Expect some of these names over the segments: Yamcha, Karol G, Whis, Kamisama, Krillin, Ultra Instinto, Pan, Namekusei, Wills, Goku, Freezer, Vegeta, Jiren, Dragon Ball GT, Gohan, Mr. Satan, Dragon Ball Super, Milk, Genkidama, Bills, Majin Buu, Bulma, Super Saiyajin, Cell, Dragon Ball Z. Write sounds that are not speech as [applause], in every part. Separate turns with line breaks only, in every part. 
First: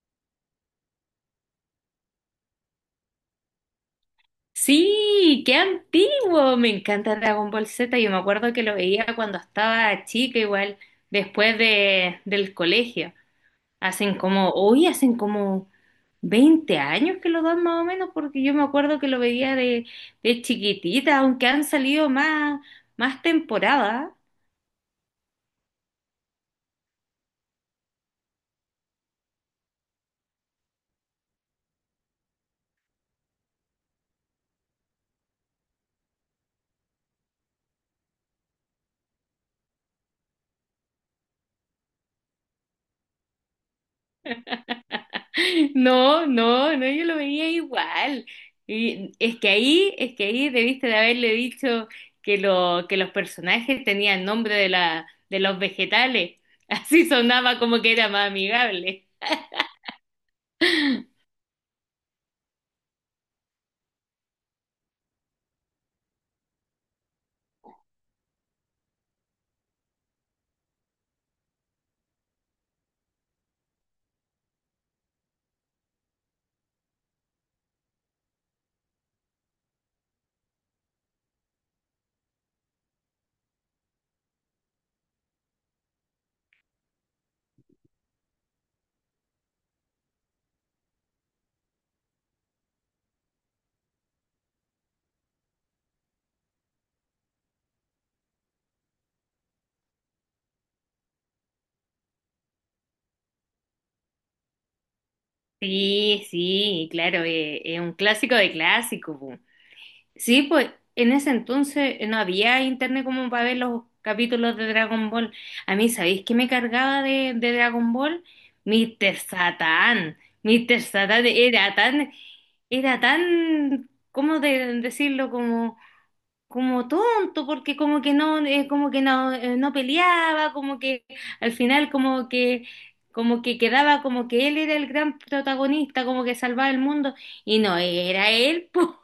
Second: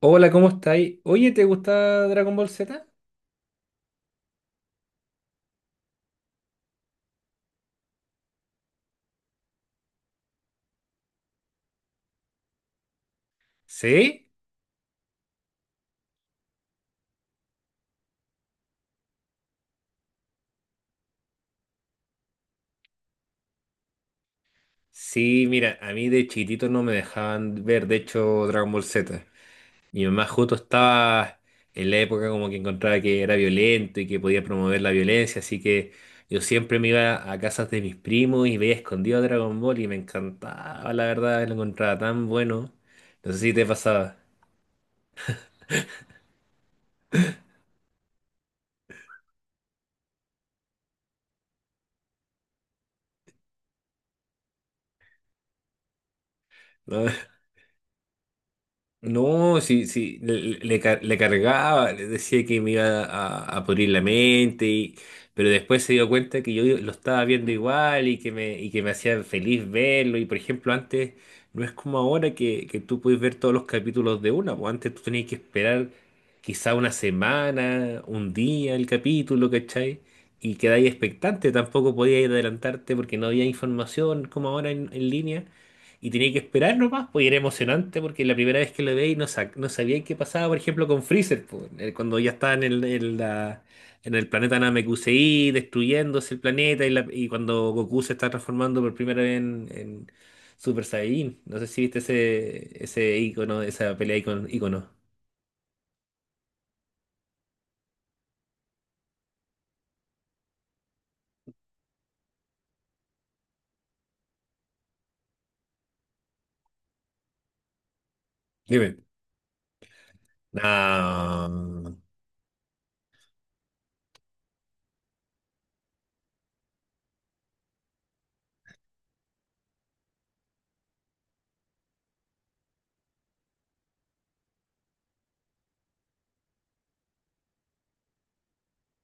Hola, ¿cómo estáis? Oye, ¿te gusta Dragon Ball Z?
Sí, qué antiguo. Me encanta Dragon Ball Z. Yo me acuerdo que lo veía cuando estaba chica, igual, después del colegio.
¿Sí?
Hoy hacen como 20 años que lo dan más o menos, porque yo me acuerdo que lo veía de chiquitita, aunque han salido más temporadas.
Sí, mira, a mí de chiquitito no me dejaban ver, de hecho, Dragon Ball Z. Mi mamá justo estaba en la época como que encontraba que era violento y que podía promover la violencia, así que yo siempre me iba a casas de mis primos y veía escondido Dragon Ball y me encantaba, la verdad, lo encontraba tan bueno. No sé si te pasaba,
No, no, no, yo lo veía igual. Es que ahí debiste de haberle dicho que los personajes tenían nombre de los vegetales. [laughs]
¿no?
Así
[laughs]
sonaba como que era más amigable.
No, sí, sí, le cargaba, le decía que me iba a pudrir la mente, pero después se dio cuenta que yo lo estaba viendo igual y que me hacía feliz verlo. Y por ejemplo, antes no es como ahora que tú puedes ver todos los capítulos de una, pues antes tú tenías que esperar quizá una semana, un día el capítulo, ¿cachai? Y quedáis expectante, tampoco podías adelantarte porque no había información como ahora en línea. Y tenía que esperar nomás, pues y era emocionante porque la primera vez que lo veía y no sabía qué pasaba, por ejemplo, con Freezer, pues, cuando ya estaba en el planeta Namekusei, destruyéndose el planeta y cuando Goku se está transformando por primera vez en Super Saiyajin. No sé si viste ese icono, esa pelea icono, icono.
Sí, sí, claro, es un clásico de clásicos, po. Sí, pues en ese entonces no había internet como para ver los capítulos de Dragon Ball. A mí, ¿sabéis qué me cargaba de Dragon Ball?
Dime.
Mr. Satan. Mr. Satan era
No.
tan era tan, ¿cómo decirlo? Como tonto, porque como que no, no peleaba, como que al final como que quedaba como que él era el gran protagonista, como que salvaba el mundo, y no era él, [laughs] po.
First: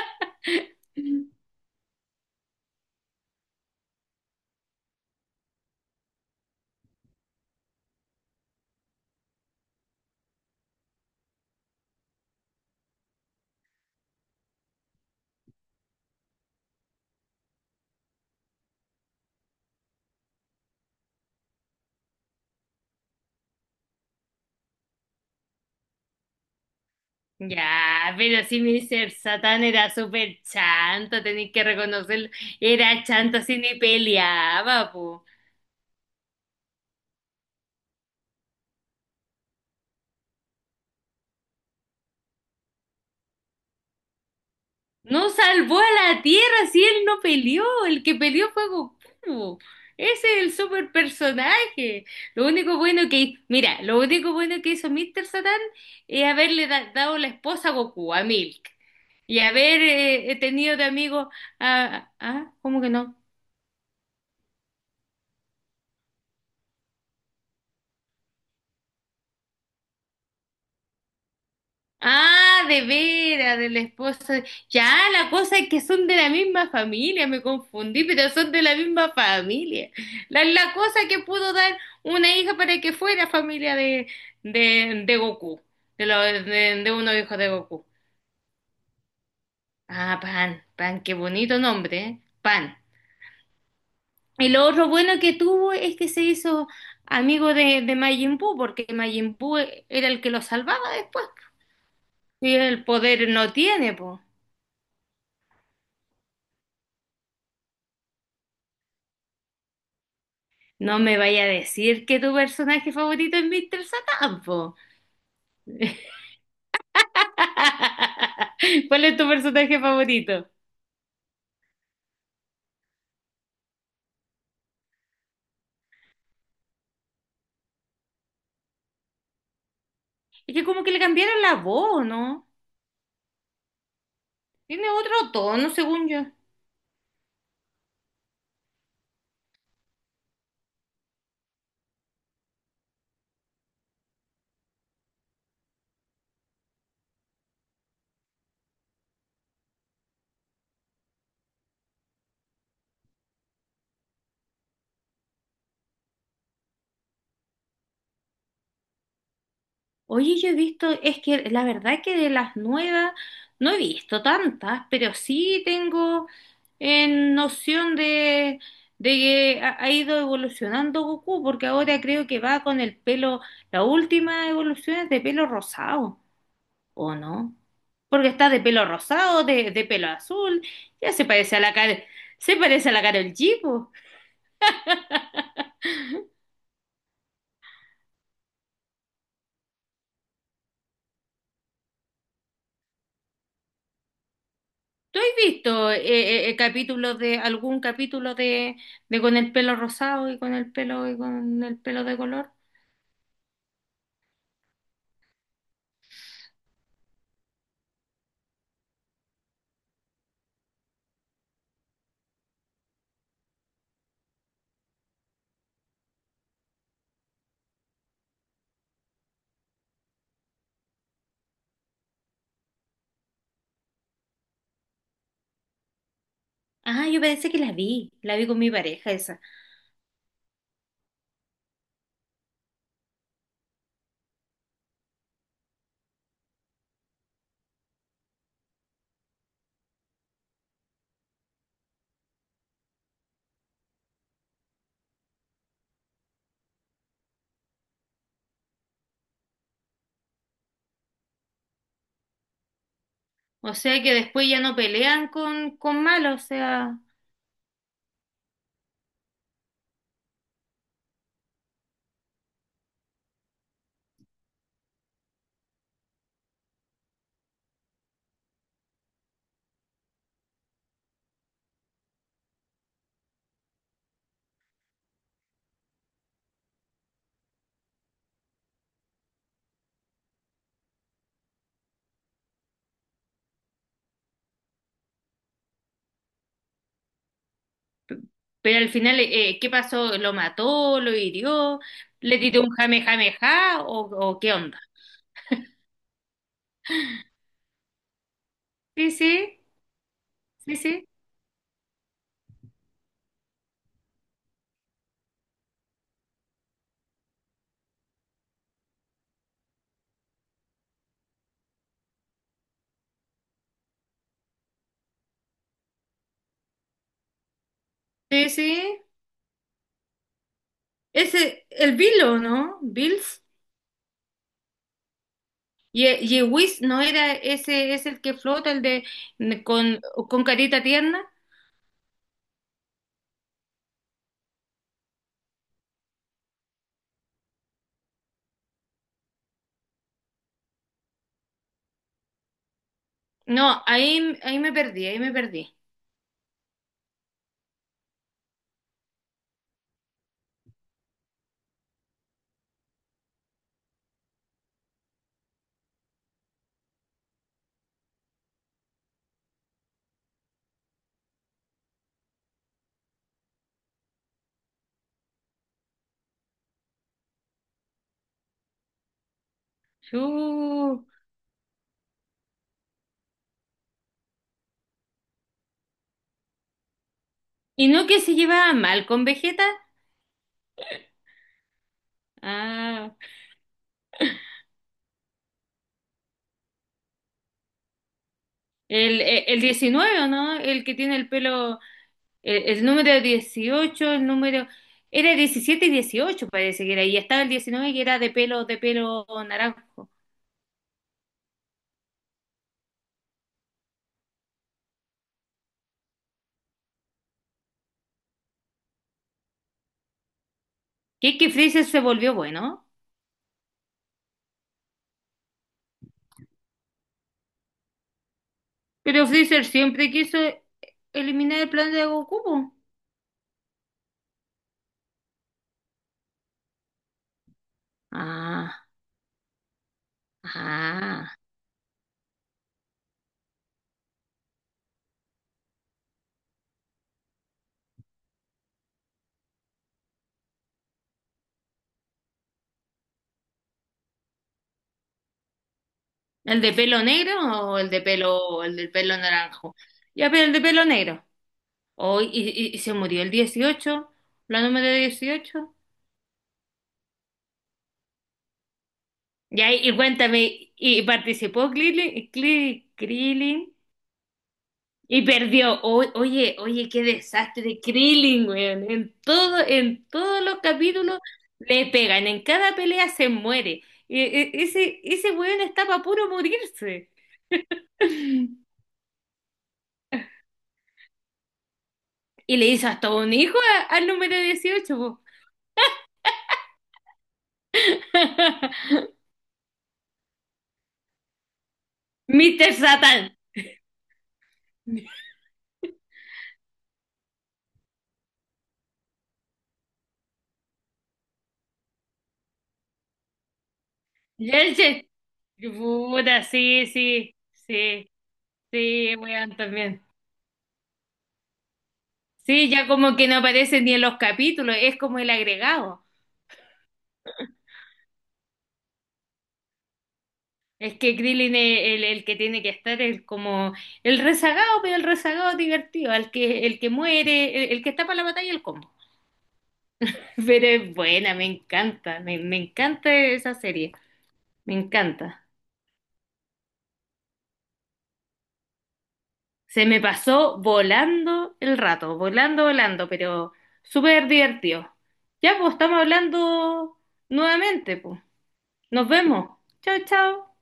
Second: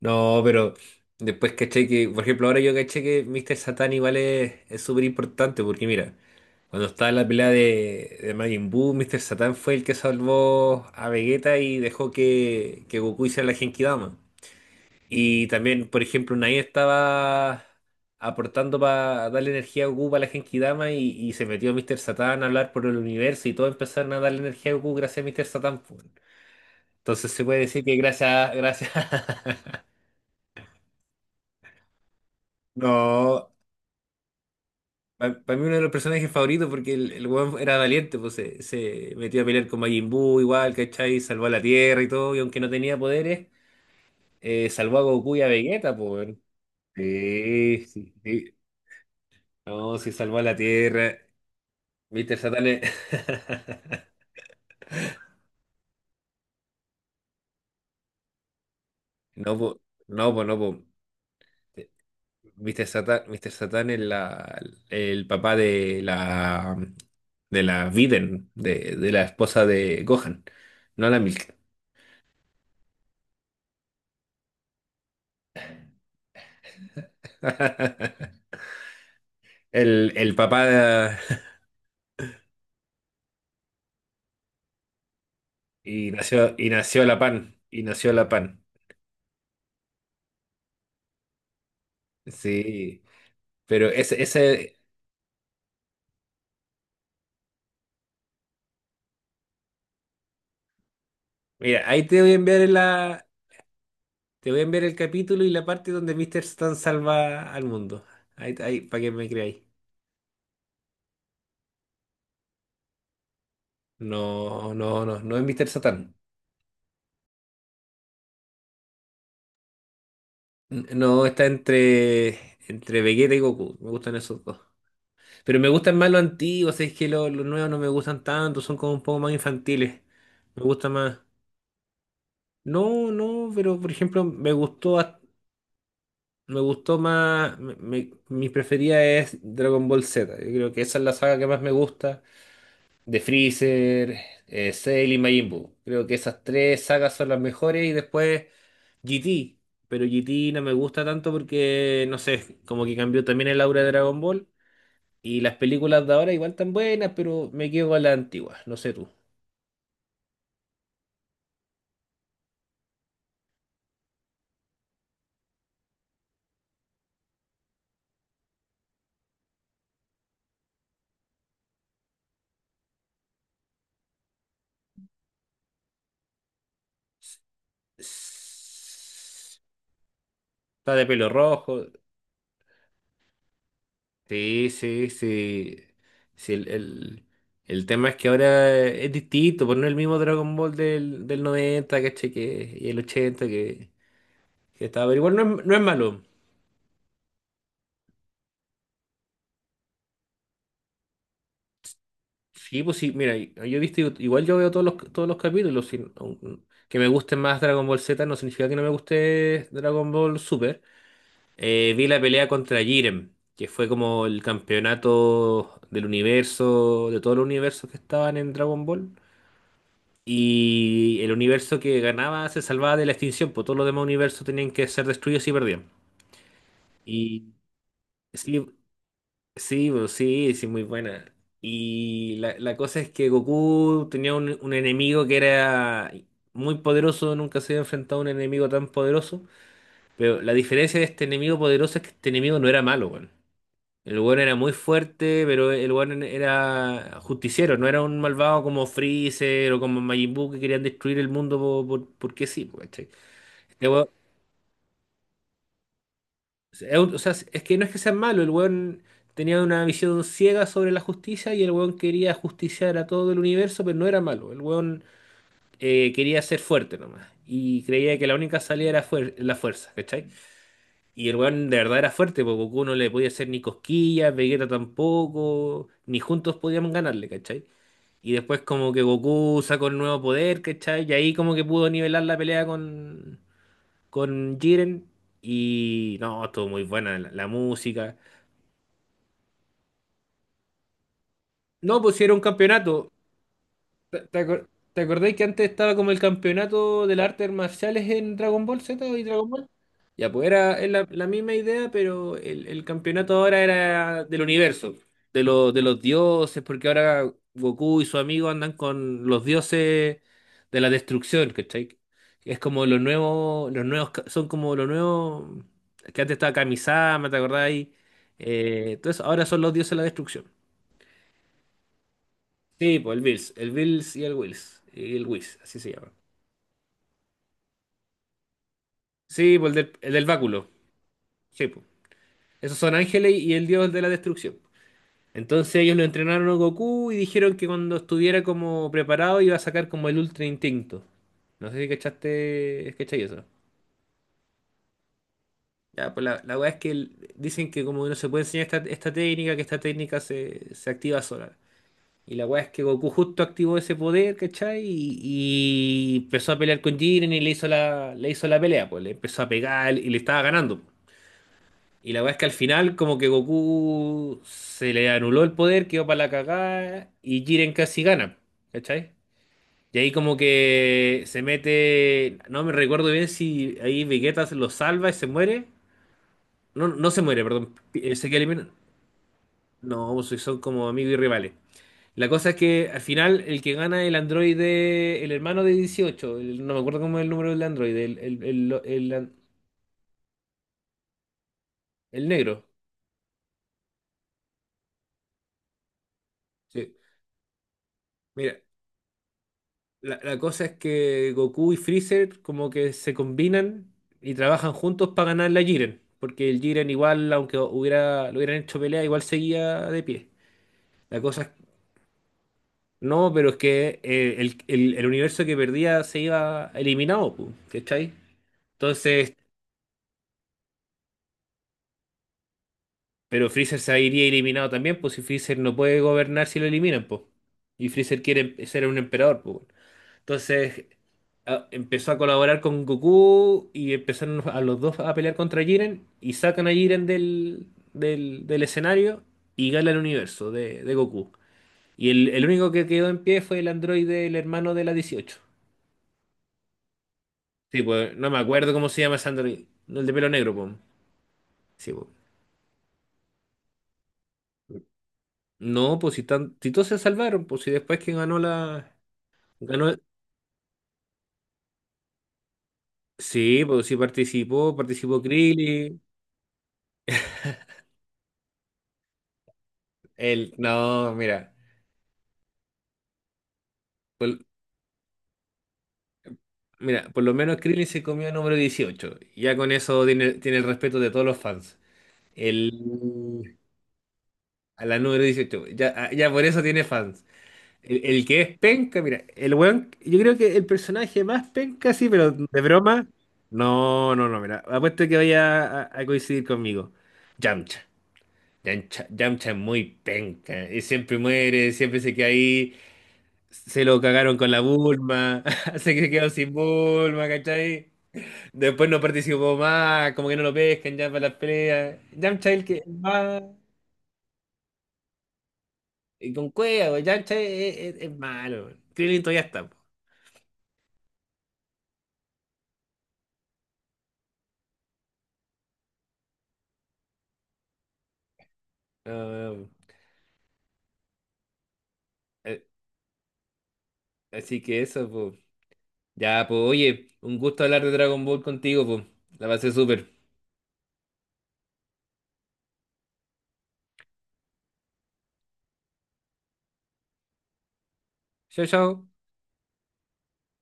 No, pero después caché que, por ejemplo, ahora yo caché que Mr. Satan igual es súper importante porque mira, cuando estaba la pelea de Majin Buu, Mr. Satan fue el que salvó a Vegeta y dejó que Goku hiciera la Genkidama. Y también, por ejemplo, Nai estaba aportando para darle energía a Goku para la Genkidama y se metió Mr. Satan a hablar por el universo y todo empezaron a darle energía a Goku gracias a Mr. Satan, pues. Entonces se puede decir que
Ya, pero
gracias,
si
gracias.
Mr. Satán era súper chanto, tenéis que reconocerlo,
[laughs]
era chanto,
No.
así ni peleaba, po.
Para mí uno de los personajes favoritos porque el weón era valiente, pues se metió a pelear con Majin Buu igual, ¿cachai? Salvó a la Tierra y todo, y aunque no tenía poderes, salvó a
No
Goku y a
salvó
Vegeta, pues,
a la
weón.
Tierra si él no peleó.
Sí,
El
sí,
que peleó
sí.
fue Goku.
No, sí salvó
Ese
a
es el
la
super
Tierra.
personaje.
Mr.
Lo
Satan
único
es-
bueno que,
[laughs]
mira, lo único bueno que hizo Mr. Satan es haberle dado la esposa a Goku, a Milk. Y
No, pues,
haber
no, pues, no,
tenido
pues.
de amigo ah, ¿cómo
Mr.
que no?
Satan, Mr. Satan es el papá de la Viden, de la esposa de Gohan, no la Milk.
Ah, de veras, de la esposa. Ya, la cosa es que son de la misma familia, me confundí, pero
[laughs]
son de la misma familia.
El, el
La,
papá
la cosa
de-
que pudo
[laughs]
dar una hija para que fuera familia de Goku, de,
y
lo- de,
nació, y
de
nació
uno
la
hijo de
pan, y
Goku.
nació la pan.
Ah, Pan, Pan, qué bonito nombre, ¿eh? Pan.
Sí, pero ese,
Y lo
ese,
otro bueno que tuvo es que se hizo amigo de Majin Buu, porque Majin Buu era el que lo salvaba después.
mira, ahí te voy a
Y
enviar
el
la,
poder no tiene, pues.
te voy a enviar el capítulo y la parte donde Mr. Satan salva al mundo. Ahí, ahí, para que me creáis.
No me vaya a decir que tu personaje favorito es Mr. Satan,
No,
po.
no, no, no es Mr.
[laughs]
Satan.
¿Cuál es tu personaje favorito?
No, está entre, entre Vegeta y Goku. Me gustan esos dos. Pero me gustan más los antiguos, es que los nuevos no me gustan tanto, son como un poco más infantiles.
Es
Me
que como
gusta
que le
más.
cambiaron la voz, ¿no?
No, no, pero por ejemplo, me
Tiene
gustó, hasta-
otro tono, según yo.
me gustó más, me- me- mi preferida es Dragon Ball Z. Yo creo que esa es la saga que más me gusta. De Freezer, Cell y Majin Buu. Creo que esas tres sagas son las mejores y después GT. Pero GT no me gusta tanto porque, no sé, como que cambió también el aura de Dragon Ball. Y las películas de ahora igual tan buenas, pero me quedo con las antiguas, no sé tú.
Oye, yo he visto, es que la verdad es que de las nuevas no he visto tantas, pero sí tengo en noción de que ha ido evolucionando Goku, porque ahora creo que va con el pelo, la última evolución es de pelo rosado. ¿O no? Porque está de pelo rosado, de pelo azul,
Está de
ya se
pelo
parece a
rojo.
la cara, se parece a la Karol G, po.
Sí, sí, sí. Sí, el tema es que ahora es distinto, pues no es el mismo Dragon Ball del 90, ¿cachai? Que, y el 80 que estaba. Pero
¿Tú has
igual no es
visto
malo.
capítulos de algún capítulo de con el pelo rosado y con el pelo y con el pelo de color?
Sí, pues sí, mira, yo he visto, igual yo veo todos los capítulos. Sin- aun- que me guste más Dragon Ball Z no significa que no me guste Dragon Ball Super. Vi la pelea contra Jiren, que fue como el campeonato del universo, de todos los universos que estaban en Dragon Ball. Y el universo que ganaba se salvaba de la extinción, pues todos los demás universos tenían que ser destruidos y perdían.
Ah, yo parece
Y
que la vi con
sí,
mi pareja esa.
sí, pues, sí, sí, muy buena. Y la cosa es que Goku tenía un enemigo que era muy poderoso, nunca se había enfrentado a un enemigo tan poderoso. Pero la diferencia de este enemigo poderoso es que este enemigo no era malo, weón. El weón era muy fuerte, pero el weón era justiciero, no era un malvado como Freezer o como Majin Buu que querían destruir el mundo po- por- porque sí, po, ¿cachai?
O
Este
sea
weón-
que después ya no pelean con malo, o
es
sea,
un- o sea, es que no es que sea malo, el weón tenía una visión ciega sobre la justicia y el weón quería justiciar a todo el universo, pero no era malo, el weón quería ser fuerte nomás y creía que la única salida era fuer- la fuerza, ¿cachai? Y el weón de verdad era fuerte, porque Goku no le podía hacer ni cosquillas, Vegeta tampoco, ni juntos podíamos ganarle, ¿cachai? Y después como que Goku sacó el nuevo poder, ¿cachai? Y ahí como que pudo nivelar la pelea con Jiren. Y no, estuvo muy buena la, la música.
pero al final, ¿qué pasó? ¿Lo mató? ¿Lo hirió?
No, pues sí, era
¿Le
un
tiró un jame
campeonato.
jame ja? ¿O,
¿Te, te
o qué
acor-
onda?
te acordáis que antes estaba como el campeonato de las artes marciales en Dragon Ball Z
Sí,
y Dragon
sí,
Ball? Ya, pues
sí,
era, es la,
sí.
la misma idea, pero el campeonato ahora era del universo, de los dioses, porque ahora Goku y su amigo andan con los dioses de la destrucción, ¿cachai? Es como los nuevos, ca- son como los nuevos, que antes estaba Kamisama, ¿te acordáis?
Sí, sí.
Entonces ahora son los dioses de la destrucción.
Ese, el Bill o ¿no?
Sí, pues el
Bills.
Bills, el Bills y el Wills, y el Whis, así se
Y,
llama.
y Whis, ¿no era ese, es el que flota, el de
Sí, pues el del,
con,
el del
con
báculo,
carita tierna?
sí, pues. Esos son ángeles y el dios de la destrucción. Entonces ellos lo entrenaron a Goku y dijeron que cuando estuviera como preparado iba a sacar como el Ultra Instinto. No sé si cachaste, cachai eso.
No, ahí, ahí me perdí, ahí me perdí.
Ya, pues la weá es que dicen que como no se puede enseñar esta técnica, que esta técnica se activa sola. Y la weá es que Goku justo activó ese poder, ¿cachai? Y empezó a pelear con Jiren y le hizo la pelea, pues le empezó a pegar y le estaba ganando. Y la weá es que al final como que Goku se le anuló el poder, quedó para la cagada y Jiren casi gana, ¿cachai? Y ahí como
Chu.
que se mete, no me recuerdo bien si ahí Vegeta se lo salva y se muere. No, no se muere, perdón.
¿Y no que
Se
se
queda eliminado.
llevaba mal con Vegeta?
No, pues son como amigos y rivales. La cosa es que al
Ah,
final el que gana es el androide, el hermano de 18 no me acuerdo cómo es el número del androide, el, el, el, el
el,
an-
el, el 19, ¿o no? El que tiene el pelo,
el
el,
negro.
el número dieciocho, el número... Era 17 y 18 parece que
Sí.
era, y estaba el 19 que era
Mira,
de pelo naranjo.
la cosa es que Goku y Freezer como que se combinan y trabajan juntos para ganar la Jiren, porque el Jiren igual, aunque hubiera, lo hubieran hecho pelea, igual seguía de pie. La
Que
cosa es,
que Freezer se volvió bueno.
no, pero es que el universo que perdía se iba eliminado, pu, ¿cachai?
Pero
Entonces,
Freezer siempre quiso eliminar el plan de Goku, po.
pero Freezer se iría eliminado también, pues si Freezer no puede gobernar si lo eliminan, pues. Y Freezer quiere em- ser
Ah,
un emperador, pues, bueno. Entonces
ah.
a- empezó a colaborar con Goku y empezaron a los dos a pelear contra Jiren y sacan a Jiren del escenario y gana el universo de Goku. Y el único que quedó en pie fue el androide, el hermano de la 18.
¿El de pelo negro o
Sí,
el de
pues no me
pelo,
acuerdo
el
cómo
del
se llama
pelo
ese androide.
naranjo?
No, el de pelo
Ya, pero el
negro,
de
pues.
pelo negro.
Sí, pues.
Oh, y se murió el dieciocho, la número dieciocho.
No, pues si, tan, si todos se salvaron, pues si después que ganó la...
Ya,
Ganó.
y cuéntame, ¿y participó Krillin?
Sí,
¿Krillin?
pues sí participó, participó
Y perdió.
Krillin.
Oye, oye, qué desastre de Krillin, weón. En todos
El,
los
no,
capítulos
mira,
le pegan, en cada pelea se muere. E-
por,
e- ese, ese weón está para puro
mira,
morirse.
por lo menos Krillin se comió el número
[laughs]
18. Ya con eso tiene, el respeto de todos los fans.
Y le hizo hasta un
El,
hijo al número
a
dieciocho,
la
po.
número 18, ya, ah, ya por eso tiene fans. El que es penca,
[laughs]
mira, el weón, yo creo que el personaje más penca, sí, pero de
Mr.
broma,
Satan.
no, no, no, mira, apuesto que vaya a coincidir conmigo. Yamcha. Yamcha, Yamcha es muy penca, y siempre muere, siempre se queda ahí. Se lo cagaron con
Y
la
él se-
Bulma, [laughs] quedó
Puta,
sin
sí,
Bulma,
sí,
¿cachai?
sí,
Después no
sí, weón,
participó
también.
más, como que no lo pescan ya para las peleas. Yamcha es el
Sí,
que es
ya como que no
más.
aparece ni en los capítulos, es como el agregado.
Y con cueva, güey, Yamcha es malo. Krillin todavía está, po.
Es que Krillin es el que tiene que estar, es como el rezagado, pero el rezagado divertido, el que muere, el que está para la batalla, el combo.
No, no, no.
[laughs] Pero es buena, me encanta, me
eh,
encanta esa serie,
Así
me
que eso, pues.
encanta.
Ya, pues, oye, un gusto hablar de Dragon Ball contigo, pues. La pasé
Se me
súper.
pasó volando el rato, volando, volando, pero súper divertido. Ya, pues estamos hablando nuevamente, pues.
Chao,
Nos
chao.
vemos. Chao, chao.